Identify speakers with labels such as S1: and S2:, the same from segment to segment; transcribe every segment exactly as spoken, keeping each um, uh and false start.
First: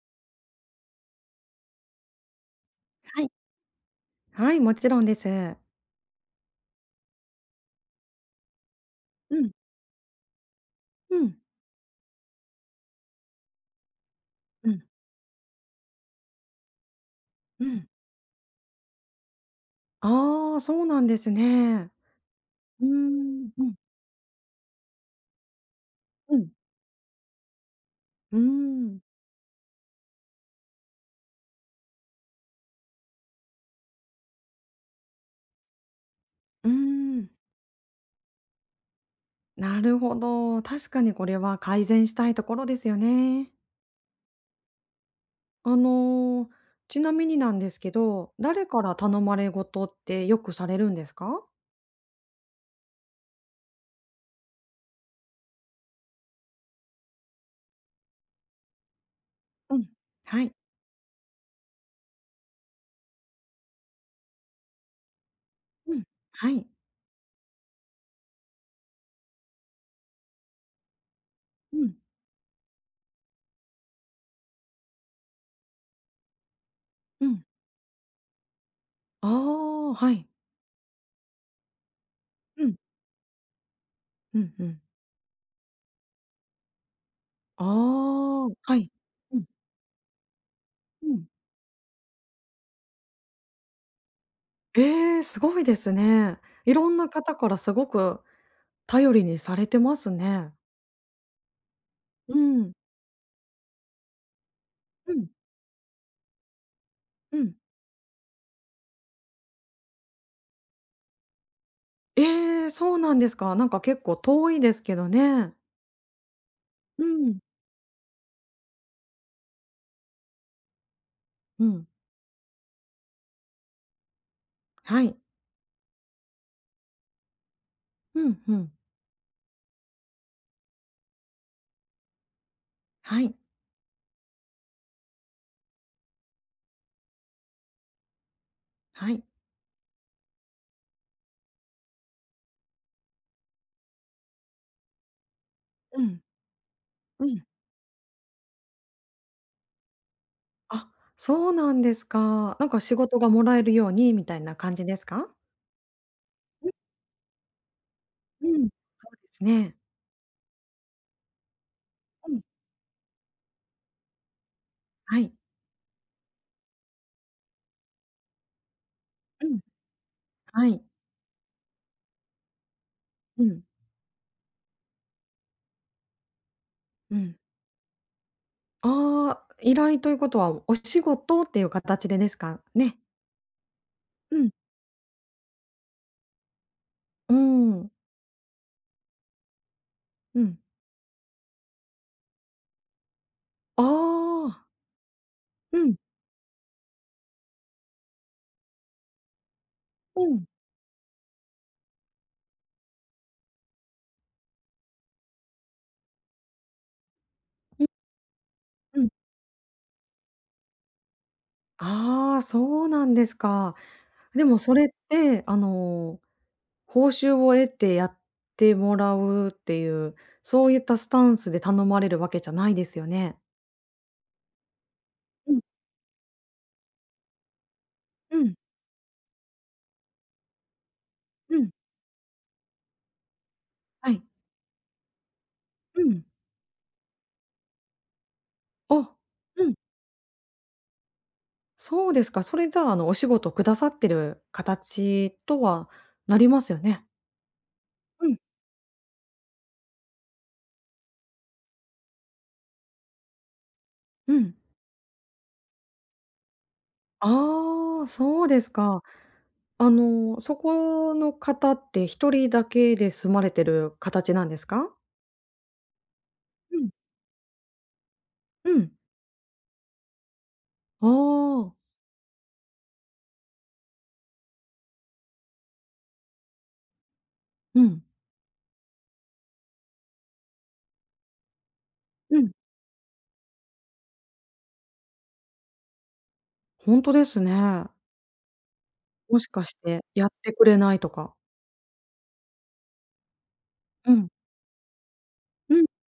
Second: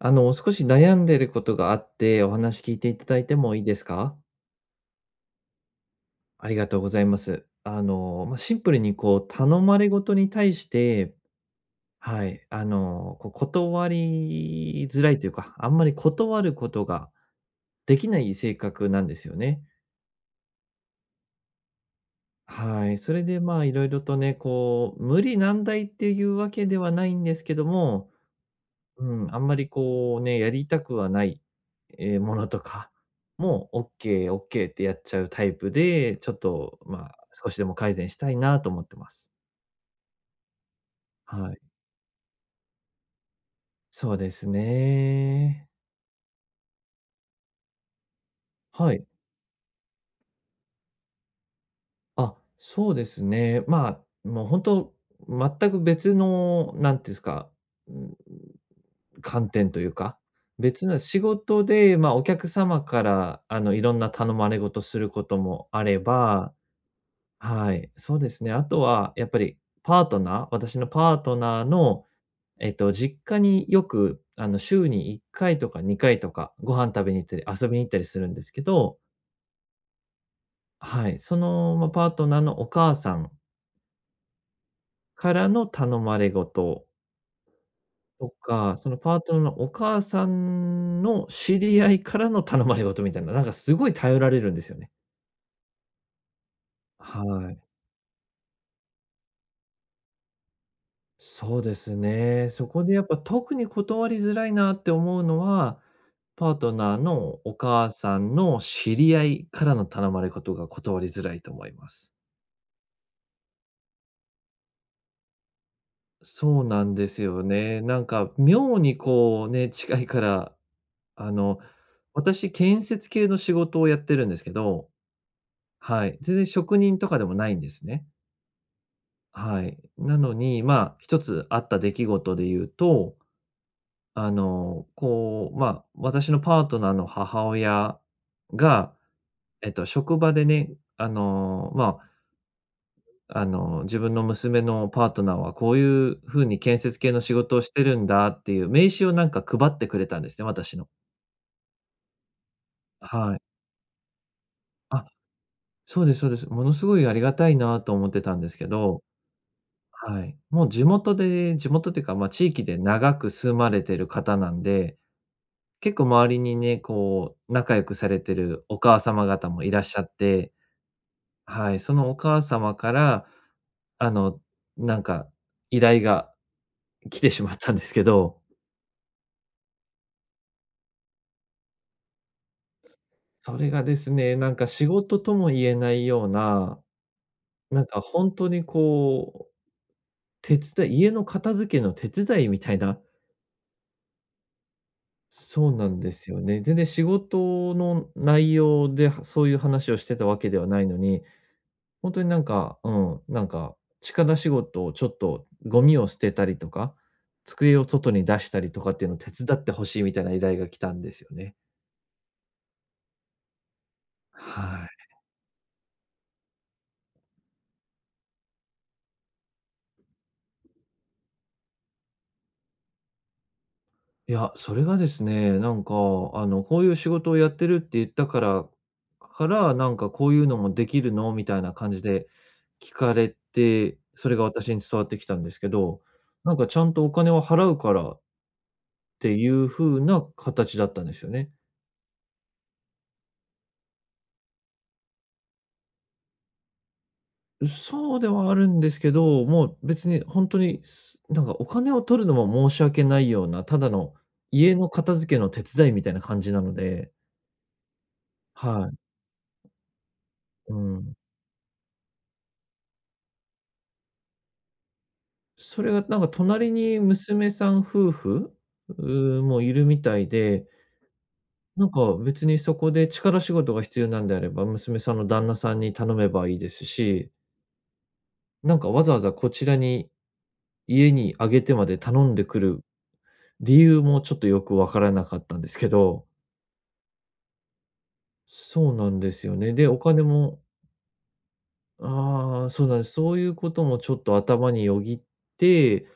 S1: あの、少し悩んでることがあって、お話聞いていただ
S2: は
S1: い
S2: い。
S1: てもいいですか？
S2: はい、もちろんです。
S1: ありがとうございます。あの、まあ、シンプルにこう
S2: うん。
S1: 頼まれごとに対して、
S2: うん。
S1: はい、あの、こう断
S2: うん、
S1: りづらいというか、あんまり断ることが
S2: うん。
S1: できない性格なんですよね。
S2: ああ、そうなんですね。うー
S1: はい。それで、
S2: ん、
S1: ま
S2: う
S1: あ、い
S2: ん、
S1: ろいろとね、こう無理難題っていう
S2: うん。
S1: わけではないんですけども、
S2: うーん。
S1: うん、あんまりこうね、やりたくはない、え、ものとかも、オッケー、オッケーってやっちゃうタイプで、ちょっ
S2: うー
S1: と、まあ、
S2: ん。
S1: 少しでも改善したいなと思ってます。
S2: なるほど。確かにこれ
S1: は
S2: は
S1: い。
S2: 改善したいところですよね。
S1: そうですね。
S2: あの、ちなみになんですけど、誰か
S1: は
S2: ら
S1: い。
S2: 頼まれごとってよくされるんですか？
S1: あ、そうですね。まあ、もう本当全く別の、なんていうんですか、うん、観点
S2: う
S1: と
S2: ん。
S1: いうか、
S2: はい。
S1: 別な仕事で、まあ、お客様から、あの、いろんな頼まれ事することもあ
S2: う
S1: れ
S2: ん。は
S1: ば、
S2: い。
S1: はい、そうですね。あとはやっぱりパートナー私のパートナー
S2: うん、
S1: の、えっと、実家によく、あの、週にいっかいとかにかいとか、ご飯食べに行
S2: う
S1: った
S2: ん。
S1: り遊びに行ったりするんですけど、
S2: ああ、はい。
S1: はい、その、まあ、パートナーの
S2: う
S1: お
S2: ん。
S1: 母さん
S2: うんうん。
S1: からの頼まれごと
S2: あ
S1: と
S2: あ。
S1: か、
S2: はい。
S1: そのパートナ
S2: う
S1: ー
S2: ん。
S1: のお母さん
S2: う
S1: の
S2: ん。
S1: 知り合いからの頼まれごとみたいな、なんかすごい頼られるんですよね。
S2: ええ、すごいですね。いろんな方か
S1: は
S2: ら
S1: い。
S2: すごく頼りにされてますね。
S1: そうです
S2: う
S1: ね。そ
S2: ん。
S1: こでやっぱ特に断りづらいなって
S2: う
S1: 思う
S2: ん。
S1: のは、パートナー
S2: う
S1: の
S2: ん。
S1: お母さんの知り合いからの頼まれ事が断りづらいと思います。
S2: ええ、そうなんですか。なんか結構遠いですけどね。
S1: そうなん
S2: う
S1: です
S2: ん。
S1: よね。なんか妙にこうね、近いから、あの、
S2: うん。
S1: 私建設系の仕事をやってるんですけど、
S2: はい。
S1: はい。全然職人とかでもないんですね。
S2: うん、うん。
S1: はい。なのに、まあ、一つあった出来事で言うと、
S2: はい。
S1: あの、こう、まあ、私のパートナーの母親が、
S2: はい。
S1: えっと、職場でね、あの、まあ、あの、自分の娘のパートナーはこう
S2: う
S1: い
S2: ん。
S1: う風に建設系の
S2: う
S1: 仕
S2: ん。
S1: 事をしてるんだっていう名刺をなんか配ってくれたんですね、私
S2: あ、
S1: の。
S2: そうなんですか。なんか仕事が
S1: はい。
S2: もらえるようにみたいな感じです
S1: あ、
S2: か？
S1: そうですそうです。ものすごいありがたいなと思ってたん
S2: う
S1: ですけ
S2: ん。
S1: ど、
S2: そうですね。
S1: はい。もう地元で地元っていうか、まあ、
S2: うん。
S1: 地域で長く住まれてる方なんで、
S2: はい。
S1: 結構周りにね、こう、仲良くされてるお母様
S2: う
S1: 方
S2: ん。
S1: もいらっしゃって、
S2: はい。
S1: はい、そのお母様から、
S2: うん。
S1: あの、なんか依頼が
S2: う
S1: 来て
S2: ん。
S1: しまったんですけど、
S2: ああ、依頼ということは、お仕事っていう形でですかね？
S1: それがですね、
S2: うん。
S1: なんか仕事とも言えないような、
S2: うー
S1: なん
S2: ん、
S1: か本当にこう、
S2: う
S1: 手
S2: ん。
S1: 伝い家の片付けの手伝いみたいな、
S2: ああ。
S1: そう
S2: う
S1: な
S2: ん、
S1: んですよね。全然仕事の内容で、はそういう話をして
S2: う
S1: たわ
S2: ん、
S1: けではないのに、本当になんか、うん、なんか力仕事をちょっとゴミを捨てたりとか、机を外に出したりとかっ
S2: う
S1: てい
S2: ん。
S1: うのを手伝ってほしいみたいな依頼が来たんですよね。
S2: ああ、そうなんですか。でもそ
S1: は
S2: れって、あの、報酬を得てやってもらうっていう、そういったスタンスで頼まれるわけじゃないですよね？
S1: い。いや、それがです
S2: う
S1: ね、
S2: ん、
S1: なんかあの、こういう仕事をやってるって言った
S2: う
S1: か
S2: ん、
S1: らからなんかこういうのもできるの？みた
S2: う
S1: い
S2: ん。
S1: な感じで聞かれて、
S2: はい。
S1: それが私に伝わってきたんですけ
S2: う
S1: ど、
S2: ん。
S1: なんかちゃんとお金を払うからっ
S2: あ、
S1: てい
S2: う
S1: う
S2: ん。
S1: 風な形だったんですよね。
S2: そうですか。それじゃあ、あの、お仕事をくださってる形とはなりますよね？
S1: そうで
S2: うん。
S1: はあるんですけど、もう別にほんとに、すなんかお金を取るのも申し訳ないような、ただの
S2: うん。
S1: 家の片付けの手伝いみたいな感じなので、
S2: ああ、そうです
S1: はい、
S2: か。あの、そ
S1: う
S2: こ
S1: ん。
S2: の方って一人だけで住まれてる形なんですか？
S1: それがなんか隣
S2: うん、
S1: に娘さん夫婦、
S2: うん。
S1: うもいるみたいで、
S2: ああ、
S1: なんか別にそこで力仕事が必要なんであれば、娘さんの旦那さんに頼めばいいですし、
S2: うん、
S1: なんかわざわざこちらに、家にあげてまで頼ん
S2: う
S1: で
S2: ん。
S1: くる理由もちょっとよくわからなかったんですけど。
S2: ほんとですね。
S1: そうなんで
S2: も
S1: す
S2: し
S1: よ
S2: か
S1: ね。
S2: し
S1: で、お
S2: て
S1: 金
S2: やって
S1: も、
S2: くれないとか。
S1: ああ、そうなんです。そういうこともち
S2: う
S1: ょっ
S2: ん、
S1: と頭によぎっ
S2: うん、
S1: て、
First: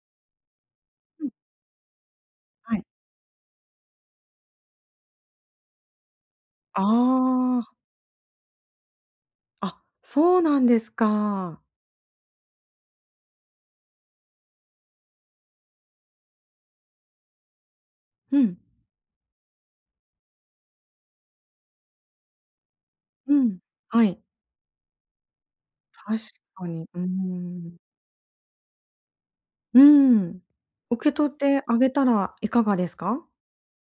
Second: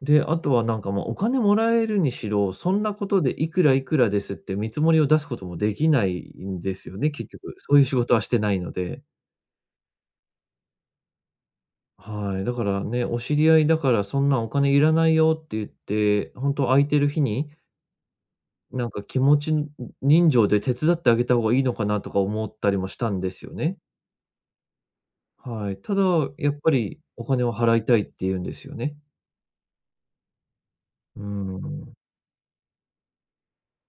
S1: で、あとはなんか、ま、お
S2: うん、
S1: 金もらえるにしろ、そ
S2: は
S1: ん
S2: い。
S1: なことでいくらいくらですって見積もりを出すこともできないんですよね、結局。
S2: あ
S1: そういう仕事はしてないので。
S2: あ、あ、そうなんですか。
S1: はい、だからね、お知り合いだからそんなお金いらないよって言って、本当空いてる日に、
S2: うん、
S1: なんか気持ち人情で手伝ってあげた方がいいのかなとか思ったりもしたんで
S2: う
S1: すよ
S2: ん、
S1: ね。
S2: はい。
S1: はい。ただ、
S2: 確
S1: やっ
S2: か
S1: ぱ
S2: に、うー
S1: りお金を
S2: ん。
S1: 払いたいって言うんですよね。
S2: うん。受け
S1: う
S2: 取ってあげ
S1: ん。
S2: たらいかがですか？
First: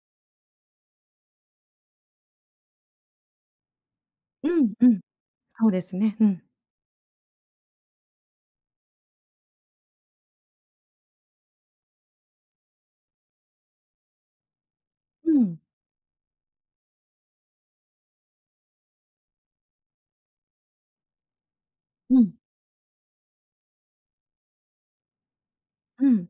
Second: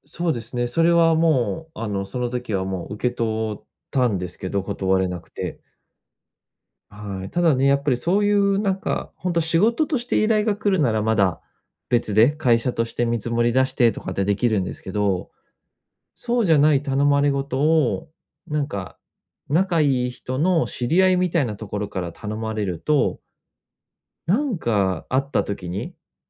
S1: そうですね。それはもう、あの、その時はもう受け取ったんです
S2: う
S1: けど、
S2: ん、う
S1: 断
S2: ん、
S1: れなくて。
S2: そうですね、うん。
S1: はい。ただね、やっぱりそういうなんか、本当仕事として依頼が来るならまだ別で、会社として見積もり出してとかってできるんですけど、
S2: うん、
S1: そうじゃない頼まれごとを、なんか、仲いい人の知り合いみたいなところから
S2: うん、
S1: 頼まれると、なんかあった時に
S2: うん。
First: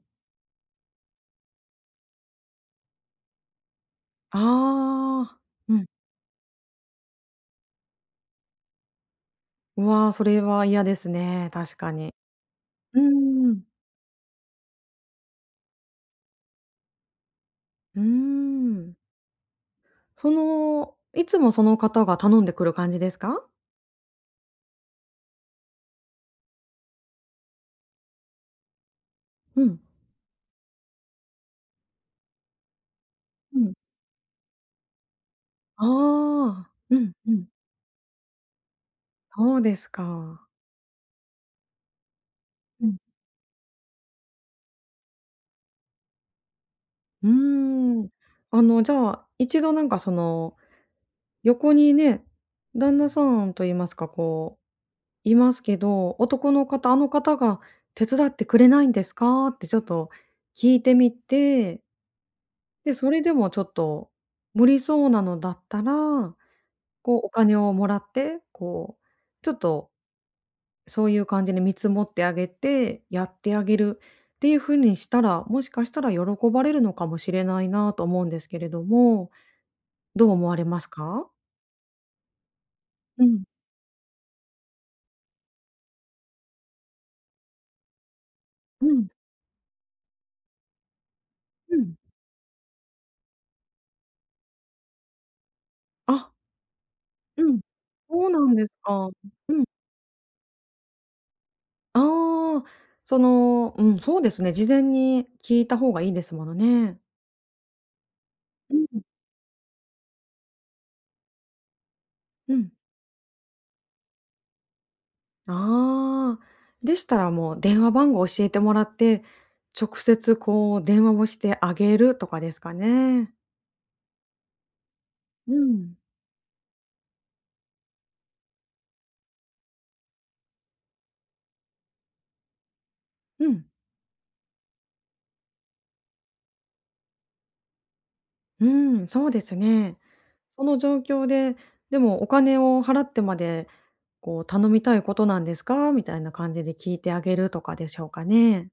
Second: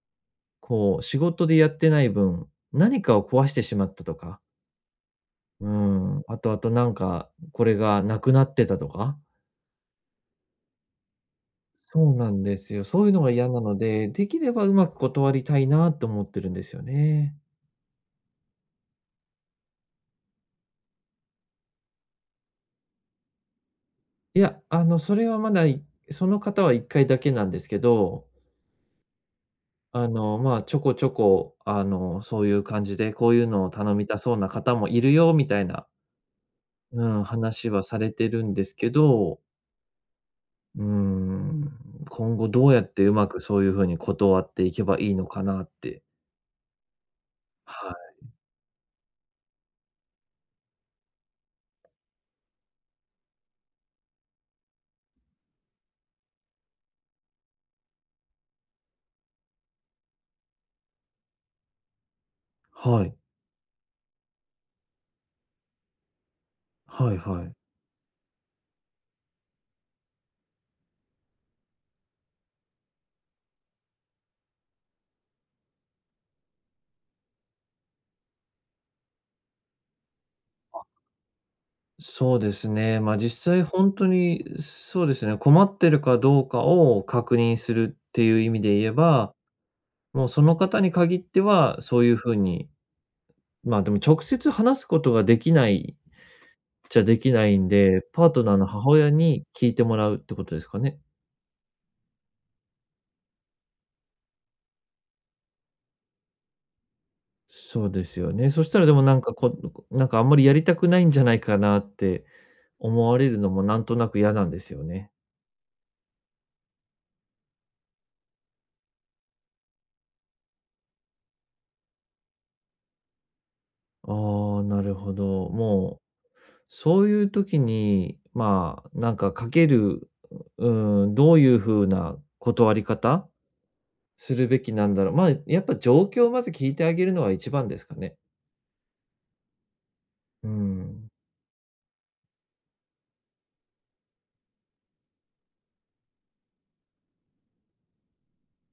S1: こう、仕事でやってない分、何かを壊してしまったとか、
S2: ああ、
S1: うー
S2: うん。
S1: ん、あとあとなんか、これがなくなってたとか。
S2: うわ、それは嫌ですね、確か
S1: そ
S2: に。
S1: うなんですよ。
S2: う
S1: そういうのが嫌
S2: ー
S1: な
S2: ん、
S1: ので、できればうまく断りたいなと思ってるんですよね。
S2: うーん。その、いつもその方が頼んでくる感じですか？
S1: いや、あの、それはまだ、いその方はいっかいだけなんですけど、
S2: うん、
S1: あの、まあ、ちょこちょこ、あの、そういう感じで、こういう
S2: う
S1: のを
S2: ん。
S1: 頼みたそうな方もいるよみたい
S2: あ
S1: な、
S2: あ、う
S1: う
S2: ん、
S1: ん、
S2: うん。
S1: 話はされてるんですけど、
S2: そうですか。
S1: うーん、今後どうやっ
S2: うん、
S1: てうまくそういう風に断っていけばいいのかなって。
S2: う
S1: は
S2: ーん。
S1: い。
S2: あの、じゃあ、一度なんかその、横にね、旦那さんと言いますか、こういますけど、男の方、あの方が「手伝ってくれないんですか？」ってちょっと聞いてみて、で、
S1: は
S2: そ
S1: い。
S2: れでもちょっと無理そうなのだったら、
S1: は
S2: こ
S1: い
S2: う、お
S1: はい。
S2: 金をもらって、こう、ちょっとそういう感じで見積もってあげて、やってあげるっていう風にしたら、もしかしたら喜ばれるのかもしれないなと思うんですけれども、どう思われますか？
S1: そうですね。ま、
S2: う
S1: 実
S2: ん、
S1: 際ほんとに、そうですね、困ってるかどうかを確認するっていう意味で言
S2: う
S1: え
S2: ん、
S1: ば、もうその方に限って
S2: う
S1: は、
S2: ん。
S1: そういう風に、ま、でも直接話すことができないっ
S2: あ、
S1: ちゃできな
S2: う
S1: い
S2: ん。
S1: んで、パ
S2: そ
S1: ー
S2: うな
S1: ト
S2: ん
S1: ナー
S2: で
S1: の
S2: す
S1: 母
S2: か。
S1: 親に
S2: うん。
S1: 聞いてもらうってことですかね？
S2: ああ、その、うん、そうですね、事前に聞いた方がいいですものね。
S1: そうですよね。そし
S2: う
S1: たらで
S2: ん。
S1: もなんか、こなんかあんまりやりたくないんじゃないかなって
S2: うん。
S1: 思われるのもなんとなく嫌なんですよね。
S2: ああ、でしたらもう電話番号教えてもらって、直接こう電話をしてあげるとかですかね。
S1: ああ、なるほど。
S2: うん。
S1: もう、そういう時に、まあ、なんかかける、うん、どういう風な断り方
S2: うん、
S1: するべきなんだろう。まあ、やっぱ状況をまず聞いてあげるのが一番ですかね。
S2: うん、そうですね。
S1: う
S2: その状
S1: ん、
S2: 況で、でもお金を払ってまで、こう「頼みたいことなんですか？」みたいな感じで聞いてあげるとかでしょうかね。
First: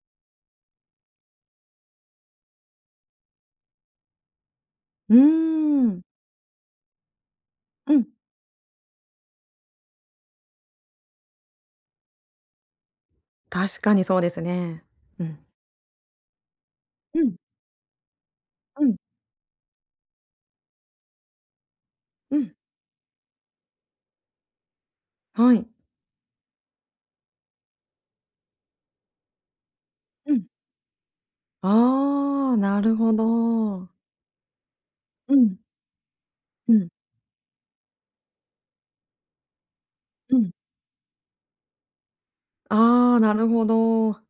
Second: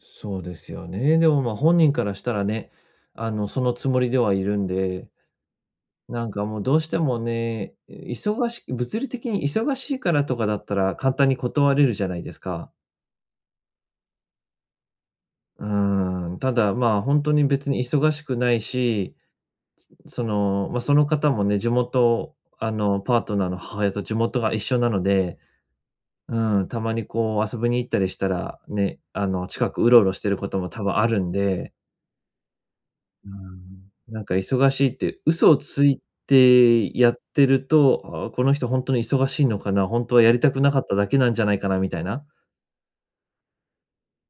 S1: そうですよね。でもまあ本人からしたらね、あの、そのつもりではいるんで、
S2: うーん、
S1: なんかもうどうしてもね、
S2: うん、
S1: 忙し物理的に忙しいからとかだったら簡単に断れるじゃないですか。
S2: 確かにそうですね。うん。
S1: うん、ただ、まあ、
S2: う
S1: 本当
S2: ん、
S1: に別に忙しくない
S2: うん、
S1: し、その、ま、その方もね、地元
S2: うん。
S1: あの、パートナーの母親と地元が一緒なので、
S2: はい。
S1: うん、たまにこう遊びに行ったりしたら、ね、あの、近くうろうろして
S2: う
S1: る
S2: ん。
S1: ことも多分あるんで、
S2: ああ、なるほ
S1: う
S2: ど。
S1: ーん、なんか忙しいって
S2: う
S1: 嘘
S2: ん、
S1: をつい
S2: うん、
S1: てやってると、あこの人ほんとに忙しいのかな、ほんとはや
S2: う
S1: り
S2: ん。
S1: たくなかっただけなんじゃないかなみたいな、
S2: ああ、なるほど。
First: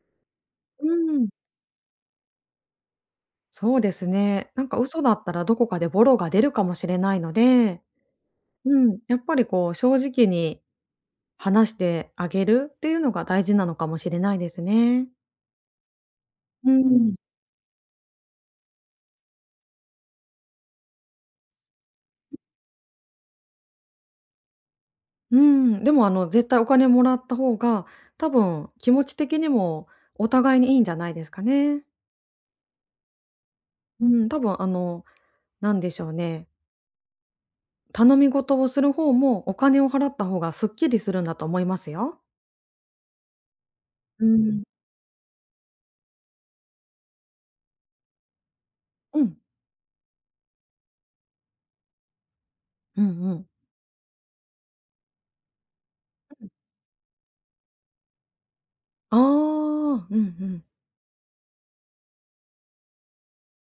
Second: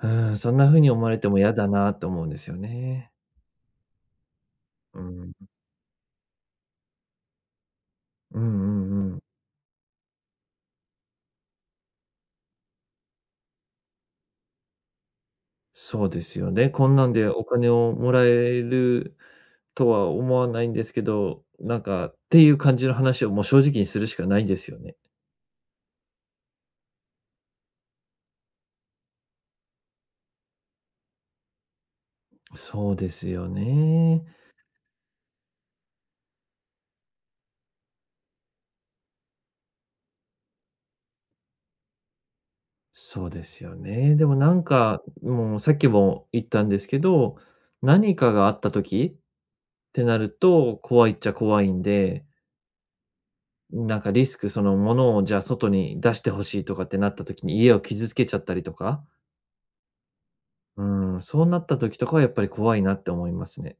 S1: うーん、そんな風
S2: う
S1: に思われ
S2: ん。
S1: ても嫌だなと思うんですよね。
S2: そうですね。なんか
S1: う
S2: 嘘だった
S1: ん。
S2: らどこかでボロが出るかもしれないので、
S1: うんう
S2: うん、
S1: ん
S2: や
S1: うん。
S2: っぱりこう正直に話してあげるっていうのが大事なのかもしれないですね。
S1: そうですよ
S2: う
S1: ね。こんなん
S2: ん。
S1: でお金をもらえるとは思わないんですけど、なんかっていう感じの話をもう正直にするしかないですよね。
S2: うん、でもあの絶対お金もらった方が、多分気持ち的にもお互いにいいんじゃないですかね。
S1: そうですよ
S2: う
S1: ね。
S2: ん、多分あの、なんでしょうね。頼み事をする方も、お金を払った方がすっきりするんだと思いますよ。
S1: そうですよね。で
S2: う
S1: もな
S2: ん。
S1: んか、もうさっきも言ったんですけど、何かがあった時
S2: うん。
S1: ってなると、怖いっちゃ怖いんで、
S2: うんうん。
S1: なんかリスクそのものをじゃあ外に出してほしいとかってなった時に家を傷つけちゃったりとか、
S2: ああ、うんうん。
S1: うん、そうなった時とかはやっぱり怖いなって思いますね。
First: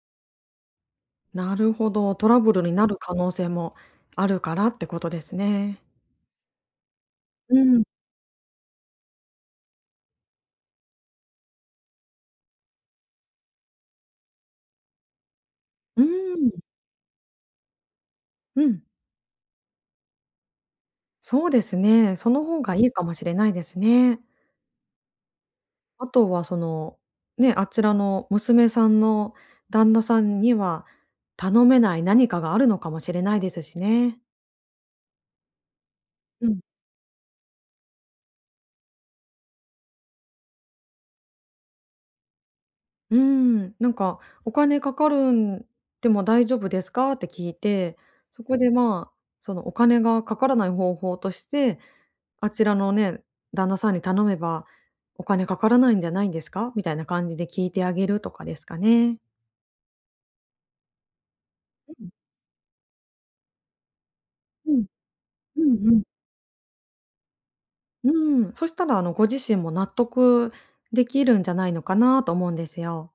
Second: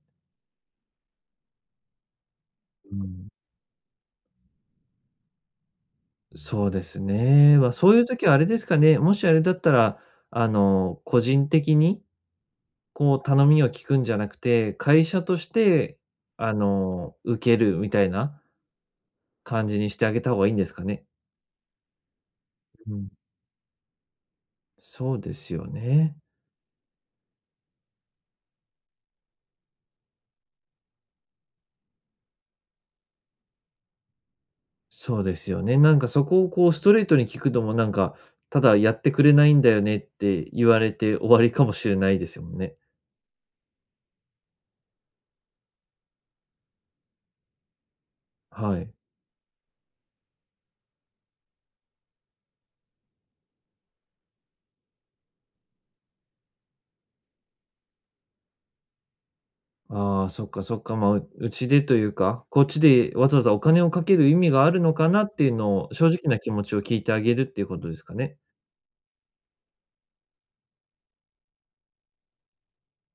S2: なるほど、トラブルにな
S1: う
S2: る可
S1: ん。
S2: 能性もあるからってことですね。
S1: そうですね。
S2: う
S1: まあ、
S2: ん。
S1: そういう時はあれですかね、もしあれだったら、あの、個人的にこう、頼みを聞くんじゃなくて、会社として、
S2: うん、
S1: あの、受けるみたいな
S2: うん、
S1: 感じにしてあげた方がいいんですかね？
S2: そうですね。その方がいい
S1: う
S2: か
S1: ん。
S2: もしれないですね。
S1: そうですよ
S2: あ
S1: ね。
S2: とはその、ね、あちらの娘さんの旦那さんには、頼めない何かがあるのかもしれないですしね。
S1: そうですよね。なんかそこ
S2: う
S1: を
S2: ん。
S1: こうストレートに聞くのもなんか、ただやってくれないんだよねって言われて終わりかもしれないですもんね。
S2: うーん、なんか「お金かかるんでも大丈夫ですか？」って聞いて、そこで、
S1: はい。
S2: まあ、そのお金がかからない方法として、あちらのね、旦那さんに頼めば「お金かからないんじゃないんですか？」みたいな感じで聞いてあげるとかですかね。
S1: ああ、そっかそっか、まあ、ううちでというか、こっちでわざわざお金をかける意味があ
S2: う
S1: る
S2: ん、
S1: のかなっていう
S2: うん、
S1: の
S2: うん
S1: を、
S2: うん。
S1: 正直な気持ちを聞いてあげるっていうことです
S2: う
S1: かね？
S2: ん、そしたら、あの、ご自身も納得できるんじゃないのかなと思うんですよ。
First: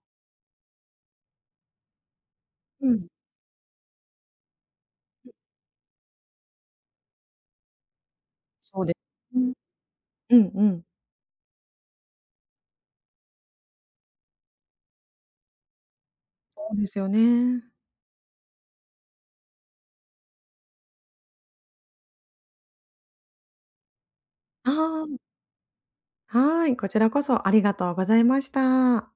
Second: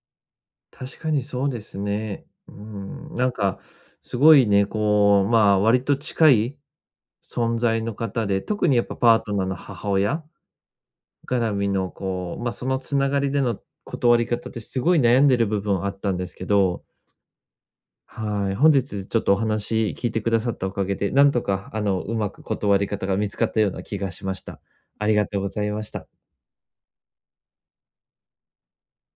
S1: 確かにそうですね。う
S2: うん。
S1: ん、なんか、すごいね、こう、まあ、割と近い存在の方で、特に
S2: そ
S1: や
S2: う
S1: っ
S2: で
S1: ぱパート
S2: す。う
S1: ナー
S2: ん。
S1: の母親
S2: うんうん。
S1: 絡みの、こう、まあ、そのつながりでの断り方ってすごい悩んでる部分あったんですけ
S2: そう
S1: ど、
S2: ですよね。
S1: はい、本日ちょっとお話聞いてくださったおかげで、なんとかあの、うまく断り方が見つかったような気がしました。
S2: あ
S1: あり
S2: あ。
S1: がとうございました。
S2: はーい、こちらこそありがとうございました。